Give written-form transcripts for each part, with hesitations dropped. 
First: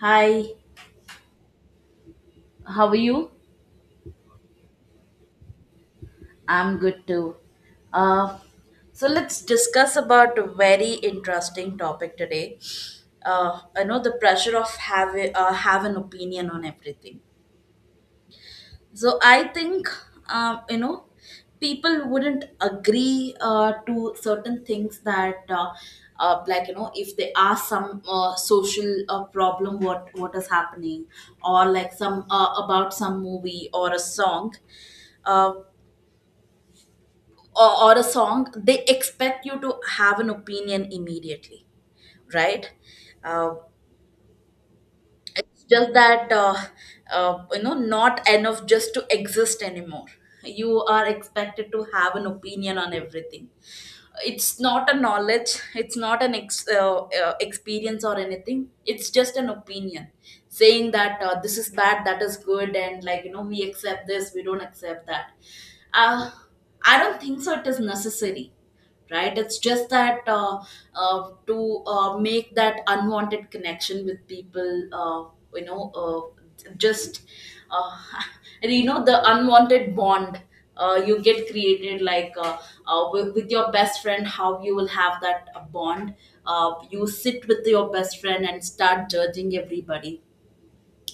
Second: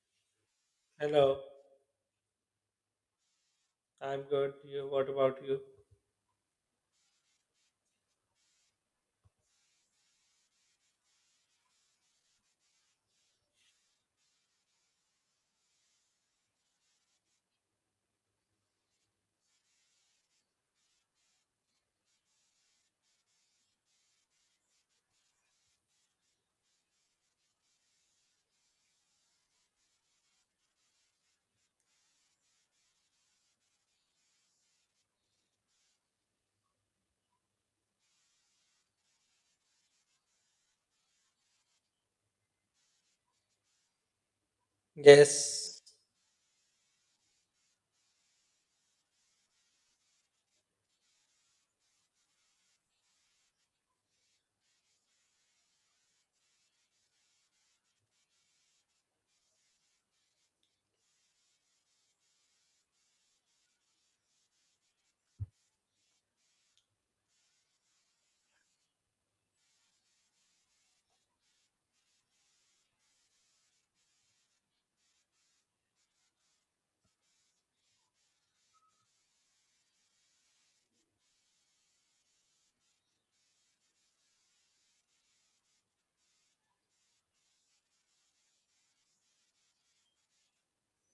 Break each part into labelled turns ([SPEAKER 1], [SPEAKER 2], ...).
[SPEAKER 1] Hi,
[SPEAKER 2] Hello,
[SPEAKER 1] how are you?
[SPEAKER 2] I'm good. You, what about you?
[SPEAKER 1] I'm good too. Uh, so let's discuss about a very interesting topic today. I know the pressure of have an opinion on everything. So I think um, you know people wouldn't agree to certain things that like if they are some social problem, what is happening, or like some about some movie or a song uh, or a song, they expect you to have an opinion immediately, right? Uh, it's
[SPEAKER 2] Yes,
[SPEAKER 1] just that not enough just to exist anymore. You are expected to have an opinion on everything. It's not a knowledge, it's not an experience or anything, it's just an opinion, saying that this is bad, that is good, and like we accept this, we don't accept that uh, I don't think so it is necessary, right? It's just that to make that unwanted connection with people, you know just uh, and the unwanted bond you get created, like with your best friend how you will have that bond. You sit with your best friend and start judging everybody,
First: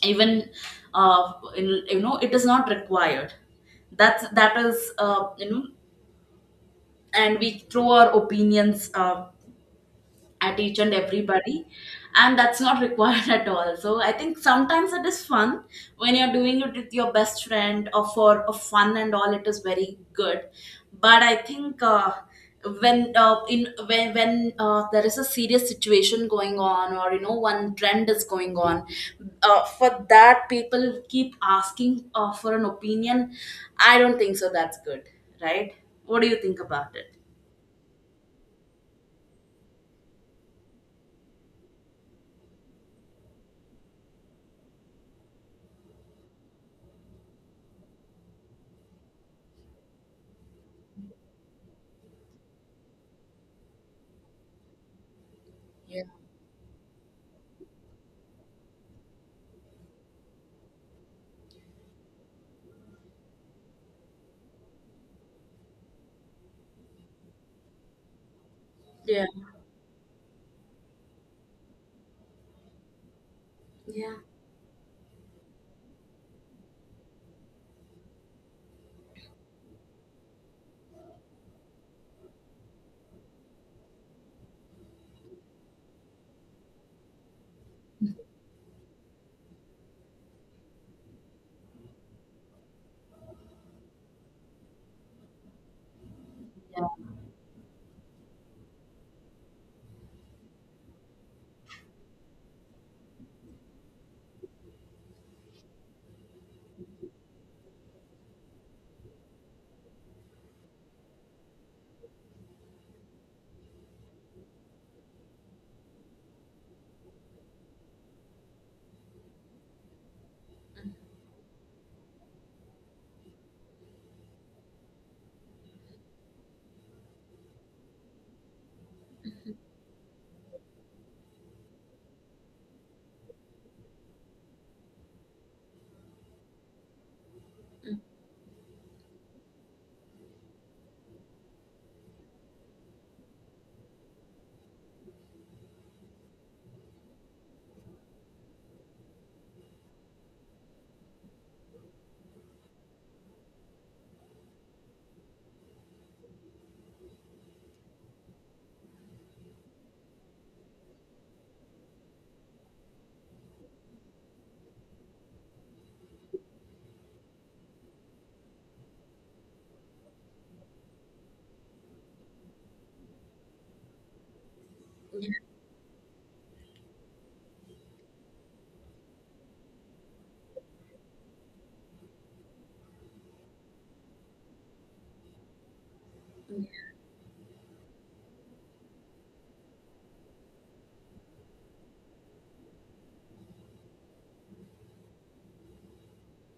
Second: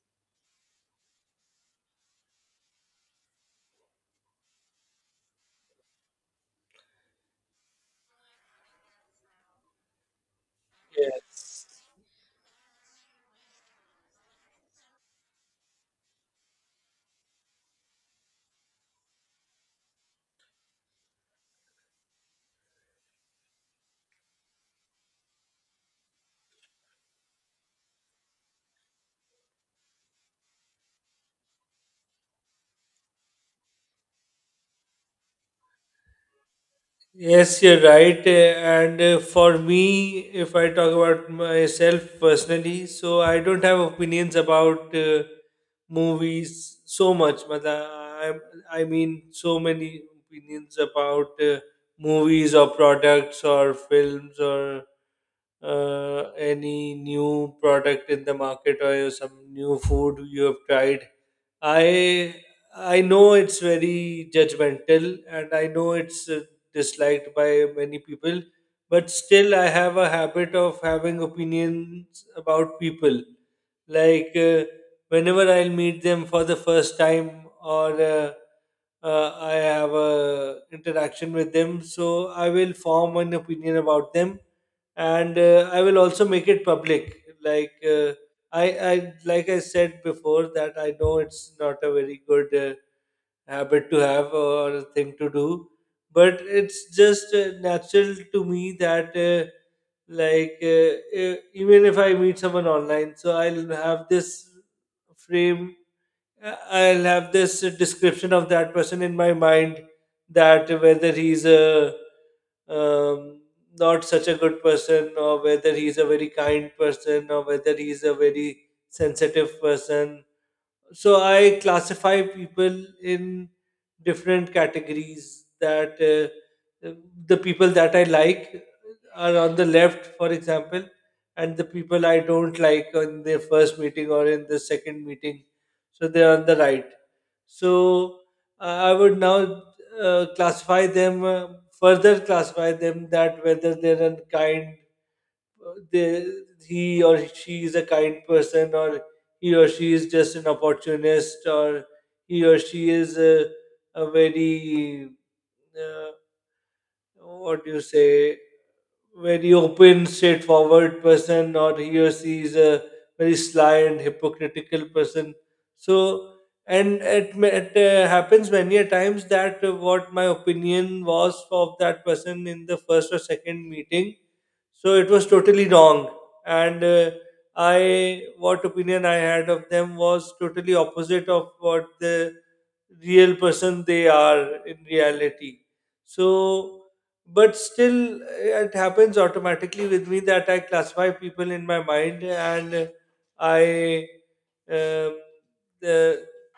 [SPEAKER 1] even, it is not required. That is and we throw our opinions at each and everybody.
[SPEAKER 2] yes.
[SPEAKER 1] And that's not required at all. So I think sometimes it is fun when you're doing it with your best friend, or for a fun and all, it is very good. But I think when in when when there is a serious situation going on, or one trend is going on, for that people keep asking for an opinion. I don't think so that's good, right? What do you think about it?
[SPEAKER 2] Yes, you're right. And for me, if I talk about myself personally, so I don't have opinions about movies so much. But I mean, so many opinions about movies or products or films or
[SPEAKER 1] Yeah.
[SPEAKER 2] any new product in the market or some new food you have tried. I I know it's very judgmental, and I know it's disliked by many people, but
[SPEAKER 1] Yeah,
[SPEAKER 2] still I have a habit of having opinions about people.
[SPEAKER 1] yeah,
[SPEAKER 2] Like, whenever I'll meet them for the first time or I have a interaction with them, so I will form an opinion about them, and I will also make it public. Like, I, like I said before, that I know it's not a very good, habit to have or a thing to do, but it's
[SPEAKER 1] yeah
[SPEAKER 2] just natural to me that like, even if I meet someone online. So I'll have this frame, I'll have this description of that person in my mind, that whether he's a um, not such a good person, or whether he's a very kind person, or whether he's a very sensitive person. So I classify people in different categories, that the people that I like are on the left, for example, and the people I don't like on their first meeting or in the second meeting, so they're on the right. So i I would now classify them, further classify them, that whether they're unkind, they, he or she is a kind person, or he or she is just an opportunist, or he or she is a very, uh, what do you say, very open, straightforward person, or he or she is a very sly and hypocritical person. So, and it happens many a times that what my opinion was of that person in the first or second meeting, so it was totally wrong. And what opinion I had of them was totally opposite of what the real person they are in reality. So, but still it happens automatically with me that I classify people in my mind and I um, uh,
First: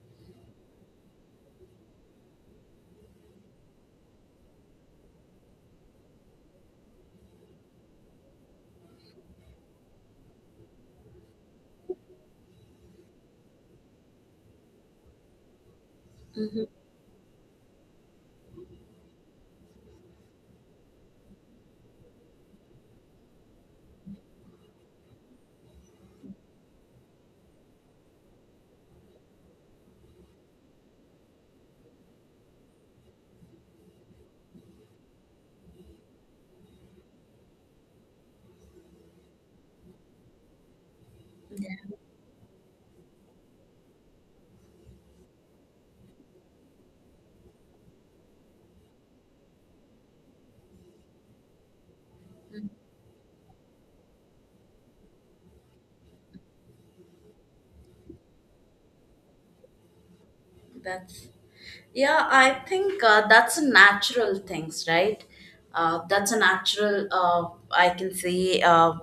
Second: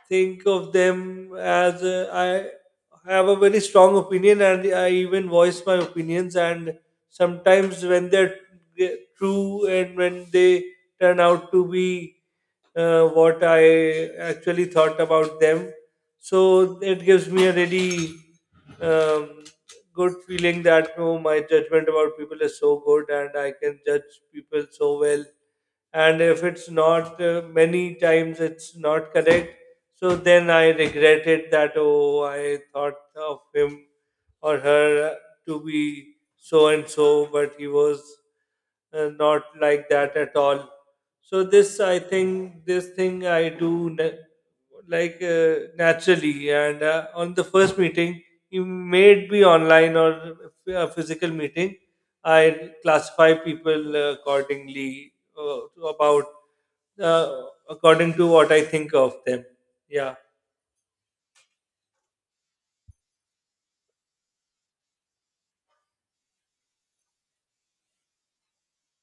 [SPEAKER 2] think of them as, I have a very strong opinion and I even voice my opinions. And sometimes when they're true and when they turn out to be what I actually thought about them. So it gives me a really um, good feeling that, oh, my judgment about people is so good and I can judge people so well. And if it's not, many times it's not correct. So then I regret it that, oh, I thought of him or her to be so and so, but he was not like that at all. So this, I think, this thing I do like, naturally, and on the first meeting, you may it be online or a physical meeting. I classify people accordingly, about uh, according to what I think of them. Yeah,
[SPEAKER 1] that's Yeah, I think that's a natural things, right? That's a natural, I can say, uh,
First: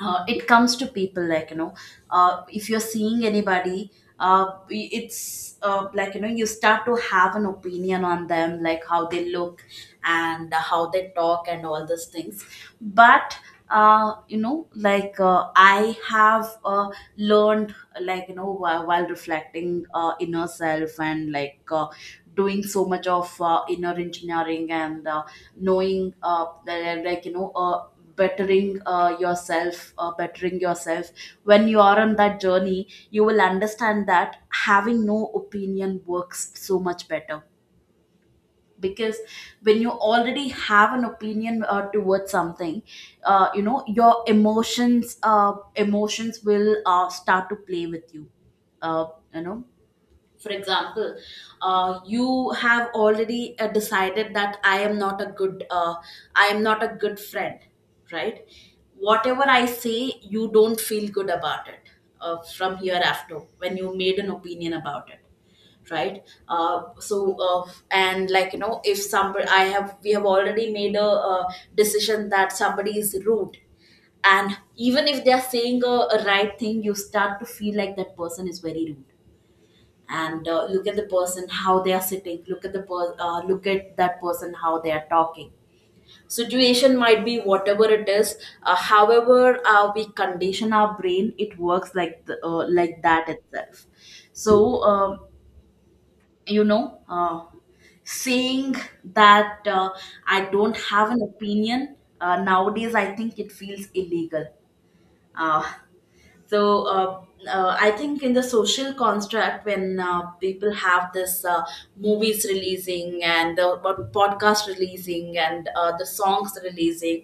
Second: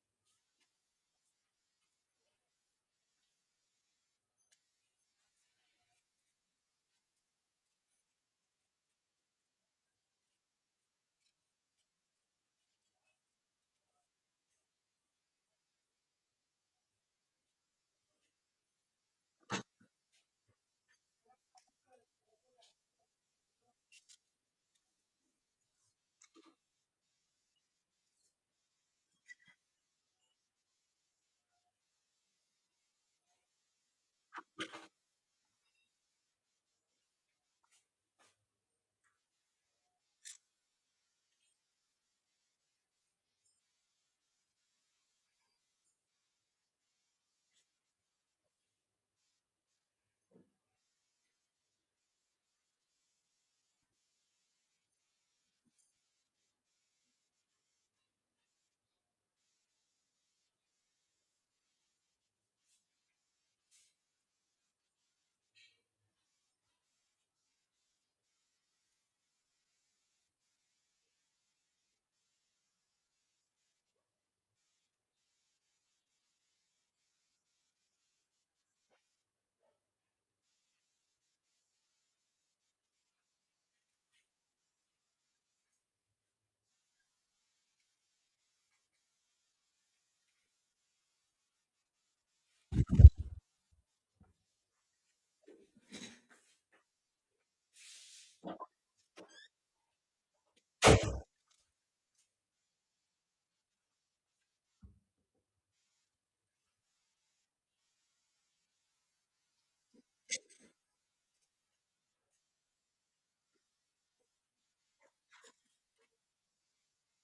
[SPEAKER 1] uh, it comes to people like if you're seeing anybody, it's like you start to have an opinion on them, like how they look and how they talk and all those things. But like I have learned, like while reflecting inner self, and like doing so much of inner engineering, and knowing that, like bettering yourself, bettering yourself. When you are on that journey, you will understand that having no opinion works so much better, because when you already have an opinion towards something, your emotions will start to play with you. Uh, you know For example, you have already decided that I am not a good friend, right? Whatever I say, you don't feel good about it, from hereafter, when you made an opinion about it, right? And like if somebody, I have we have already made a decision that somebody is rude, and even if they are saying a right thing, you start to feel like that person is very rude, and look at the person how they are sitting, look at that person how they are talking. Situation might be whatever it is, however we condition our brain, it works like like that itself. So you know uh, saying that, I don't have an opinion, nowadays I think it feels illegal. Uh, so uh, I think in the social construct, when people have this, movies releasing and podcast releasing, and the songs releasing,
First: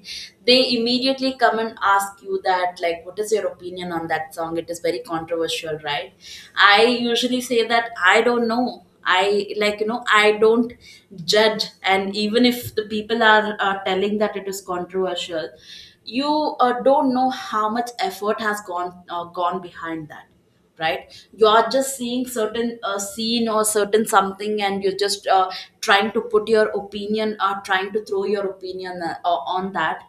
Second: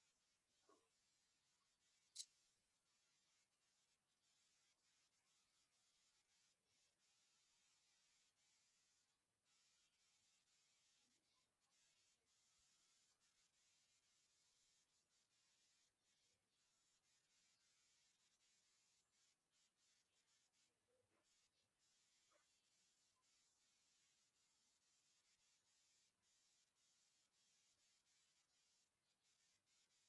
[SPEAKER 1] they immediately come and ask you that, like, what is your opinion on that song? It is very controversial, right? I usually say that I don't know. I, like I don't judge, and even if the people are telling that it is controversial, you don't know how much effort has gone behind that, right? You are just seeing certain scene or certain something, and you're just trying to put your opinion or trying to throw your opinion on that.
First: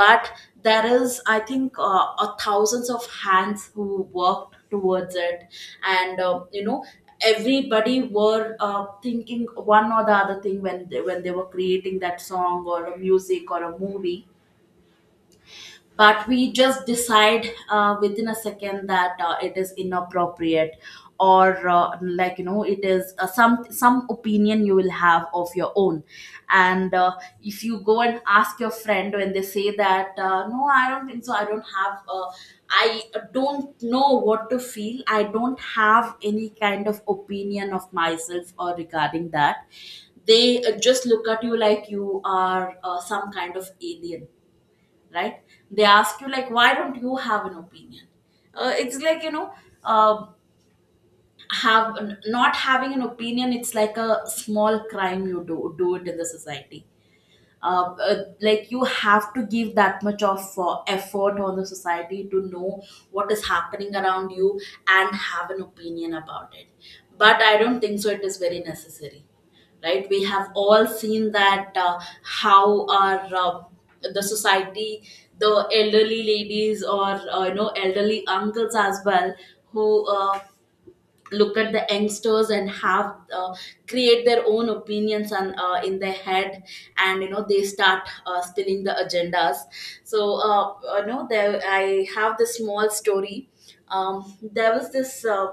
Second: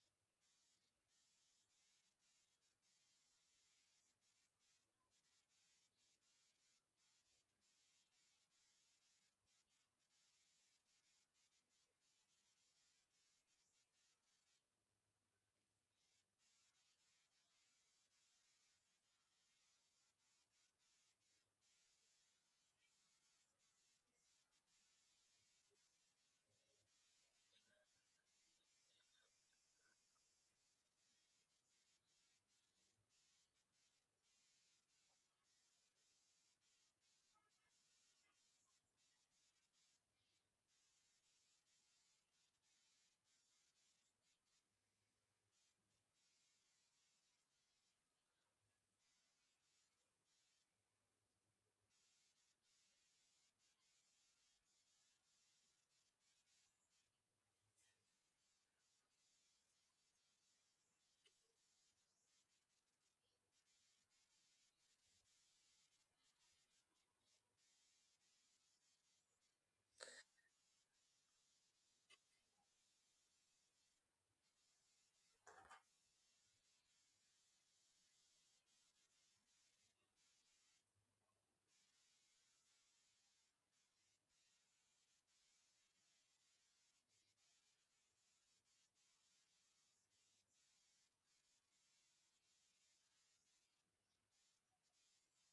[SPEAKER 1] But there is, I think, a thousands of hands who worked towards it, and everybody were thinking one or the other thing when they were creating that song or a music or a movie. But we just decide within a second that it is inappropriate, or like it is some opinion you will have of your own. And if you go and ask your friend, when they say that, no, I don't think so, I don't have, I don't know what to feel, I don't have any kind of opinion of myself or regarding that, they just look at you like you are some kind of alien, right? They ask you, like, why don't you have an opinion? It's like, you know uh, have not having an opinion, it's like a small crime you do it in the society. Like, you have to give that much of effort on the society to know what is happening around you and have an opinion about it. But I don't think so it is very necessary, right? We have all seen that, how our, the society, the elderly ladies or elderly uncles as well, who look at the youngsters and have create their own opinions on in their head, and they start spilling the agendas. So there, I have this small story. There was this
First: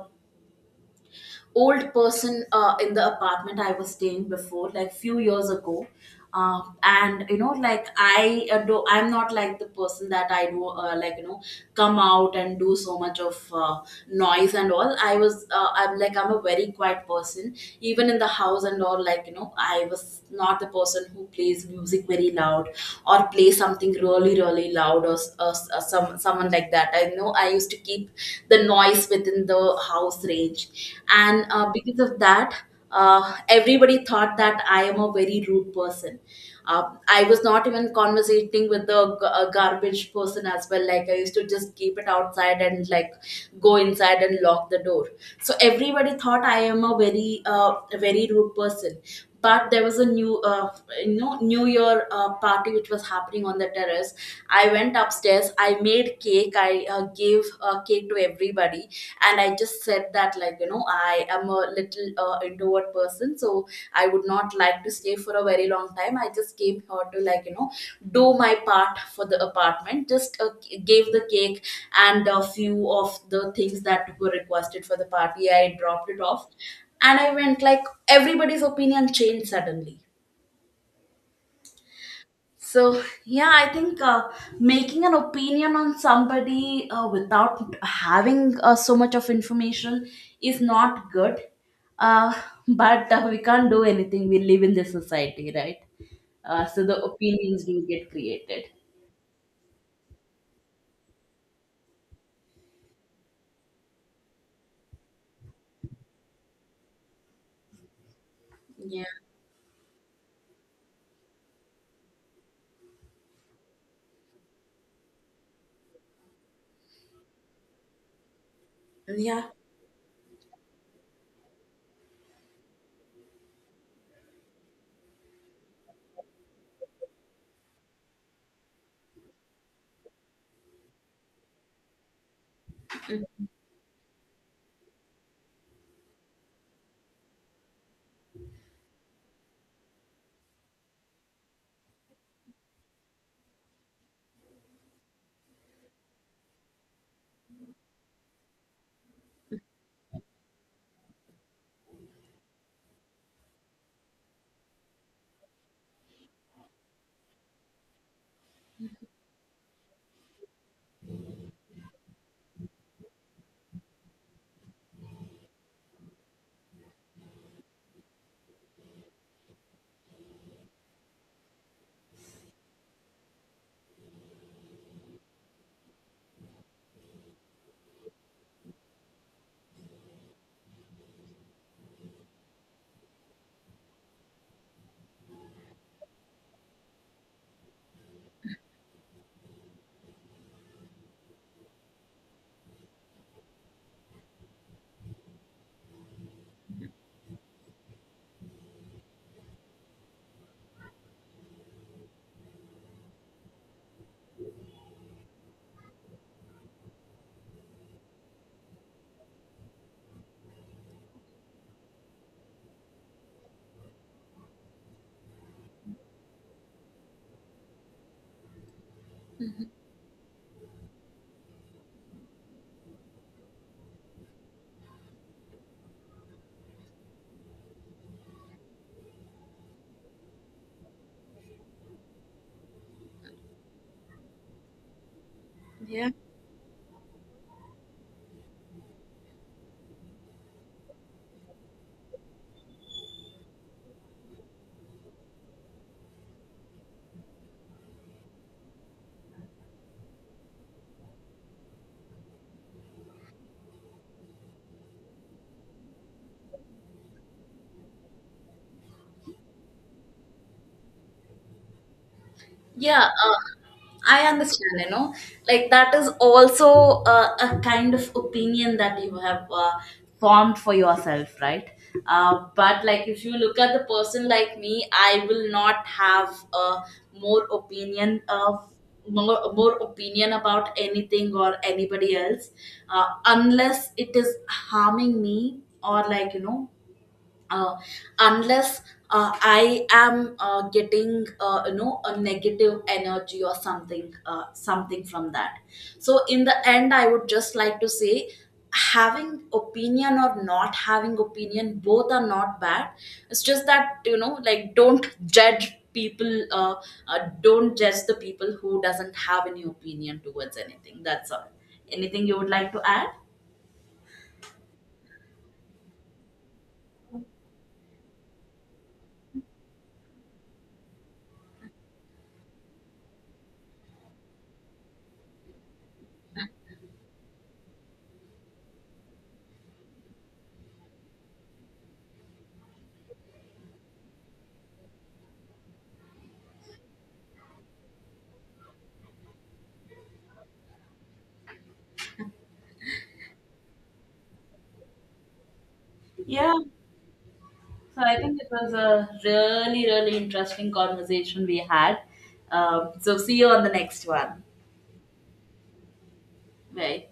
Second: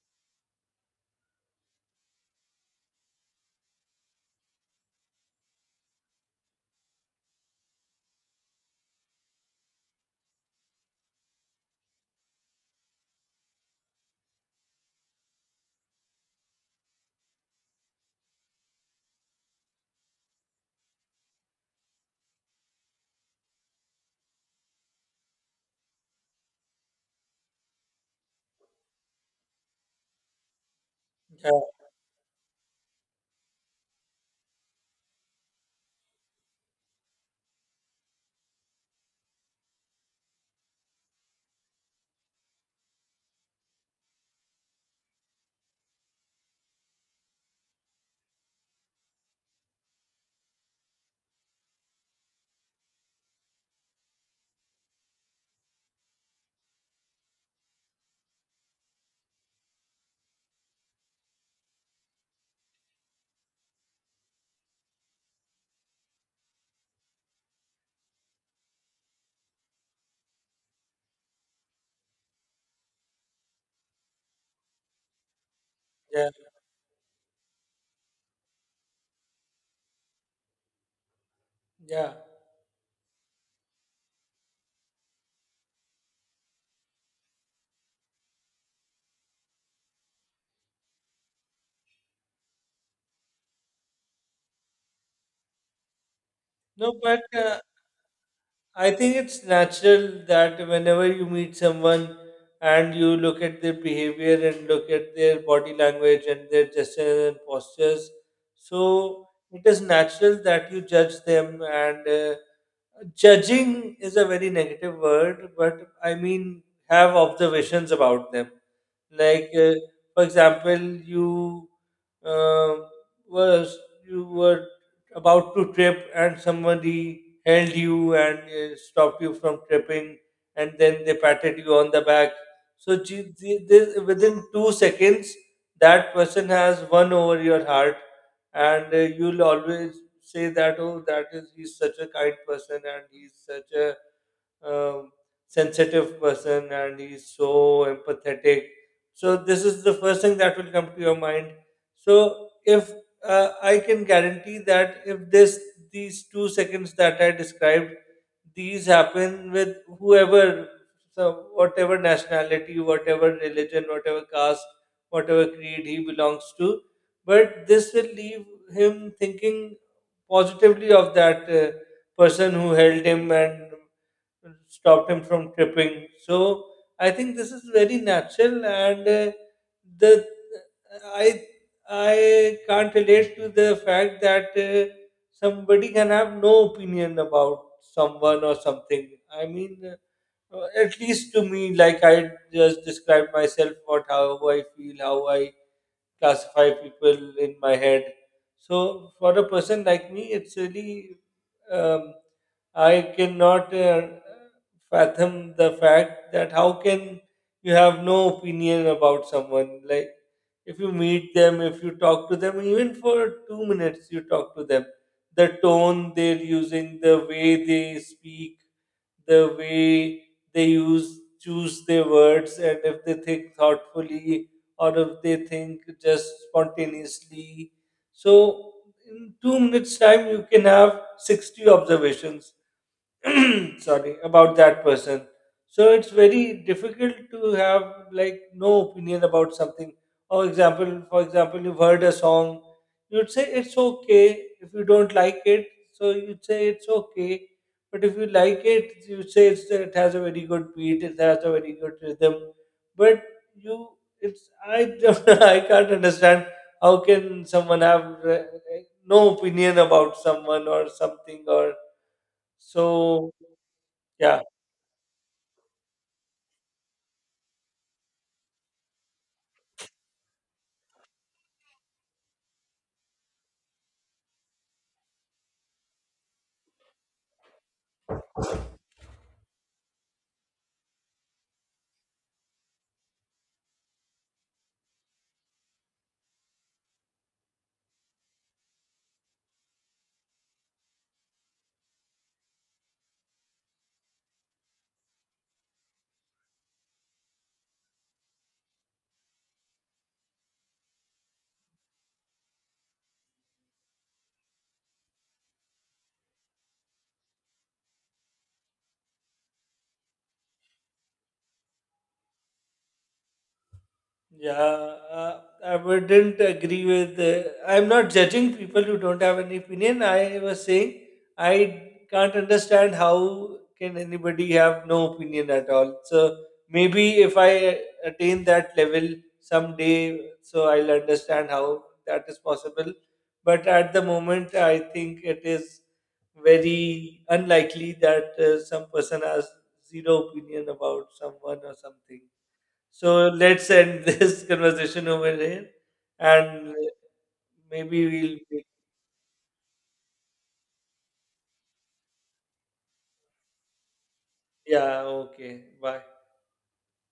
[SPEAKER 1] old person in the apartment I was staying before, like few years ago. And like, I'm not like the person that I do, come out and do so much of noise and all. I was, I'm like, I'm a very quiet person, even in the house and all. Like I was not the person who plays music very loud or play something really, really loud, or someone like that. I know I used to keep the noise within the house range. And
[SPEAKER 2] yeah,
[SPEAKER 1] because of that, everybody thought that I am a very rude person. I was not even conversating with the garbage person as well. Like I used to just keep it outside and, like, go inside and lock the door. So everybody thought I am a very rude person, but there was a new, new year party which was happening on the terrace. I went upstairs, I made cake, I gave cake to everybody, and I just said that like I am a little introvert person, so I would not like to stay for a very long time, I just came here to, like do my part for the apartment, just gave the cake and a few of the things that were requested for the party, I dropped it
[SPEAKER 2] yeah,
[SPEAKER 1] off and I went, like everybody's opinion changed suddenly.
[SPEAKER 2] yeah.
[SPEAKER 1] So yeah, I think, making an opinion on somebody, without having, so much of information is not good. uh, but we can't do anything, we live in this society, right? So
[SPEAKER 2] No,
[SPEAKER 1] the
[SPEAKER 2] but
[SPEAKER 1] opinions do get created.
[SPEAKER 2] I think it's natural that whenever you meet someone and you look at their behavior and look at their body language and their gestures and postures,
[SPEAKER 1] Yeah,
[SPEAKER 2] so it is natural that you judge them. And judging is a very negative word, but I mean, have observations about them.
[SPEAKER 1] yeah,
[SPEAKER 2] Like, for example, you uh, was you were about to trip, and somebody held you and stopped you from tripping, and then they patted you on the back. So gee, this, within 2 seconds, that person has won over your heart, and you'll always say that, oh, that is he's such a kind person, and he's such a um, sensitive person, and he's so empathetic. So this is the first thing that will come to your mind. So if I can guarantee that if this these 2 seconds that I described, these happen with whoever, so whatever nationality, whatever religion, whatever caste, whatever creed he belongs to, but this will leave him thinking positively of that person who held him and stopped him from tripping. So I think this is very natural, and the I I can't relate to the fact that somebody can have no opinion about someone or something. I mean, at least to me, like I just described myself, what how I feel, how I classify people in my head. So for a person like me, it's really um, I cannot fathom the fact that how can you have no opinion about someone? Like, if you meet them, if you talk to them, even for 2 minutes, you talk to them. The tone they're using, the way they speak, the way they use choose their words, and if they think thoughtfully or if they think just spontaneously. So, in 2 minutes' time, you can have 60 observations sorry about that person. So it's
[SPEAKER 1] yeah.
[SPEAKER 2] very difficult to have like no opinion about something. For example, you've heard a song. You'd say it's okay if you don't like it, so you'd say it's okay. But if you like it, you say it has a very good beat, it has a very good rhythm. But you it's I don't, I can't understand how can someone have uh, no opinion about someone or something or
[SPEAKER 1] Yeah,
[SPEAKER 2] so.
[SPEAKER 1] I
[SPEAKER 2] Yeah,
[SPEAKER 1] understand, like that is also a kind of opinion that you have formed for yourself, right? But, like, if you look at the person like me, I will not have, more opinion of more opinion about anything or anybody else, unless it is harming me, or like uh, unless I am getting, a negative energy or something from that. So in the end, I would just like to say, having opinion or not having opinion, both are not bad. It's just that, like, don't judge people, don't judge the people who doesn't have any opinion towards anything, that's all. Anything you would like to add?
[SPEAKER 2] yeah. I wouldn't agree with. I'm not judging people who don't have an opinion. I was saying I can't understand how can anybody have no opinion at all. So maybe if I attain that level someday, so I'll understand how that is possible. But at the moment, I think it is very unlikely that some person has zero opinion about someone or something. So let's end this conversation over here,
[SPEAKER 1] Yeah.
[SPEAKER 2] and maybe
[SPEAKER 1] So I think it
[SPEAKER 2] we'll.
[SPEAKER 1] was a really, really interesting conversation we had. So see you on the next one.
[SPEAKER 2] Yeah. Okay. Bye.
[SPEAKER 1] Bye.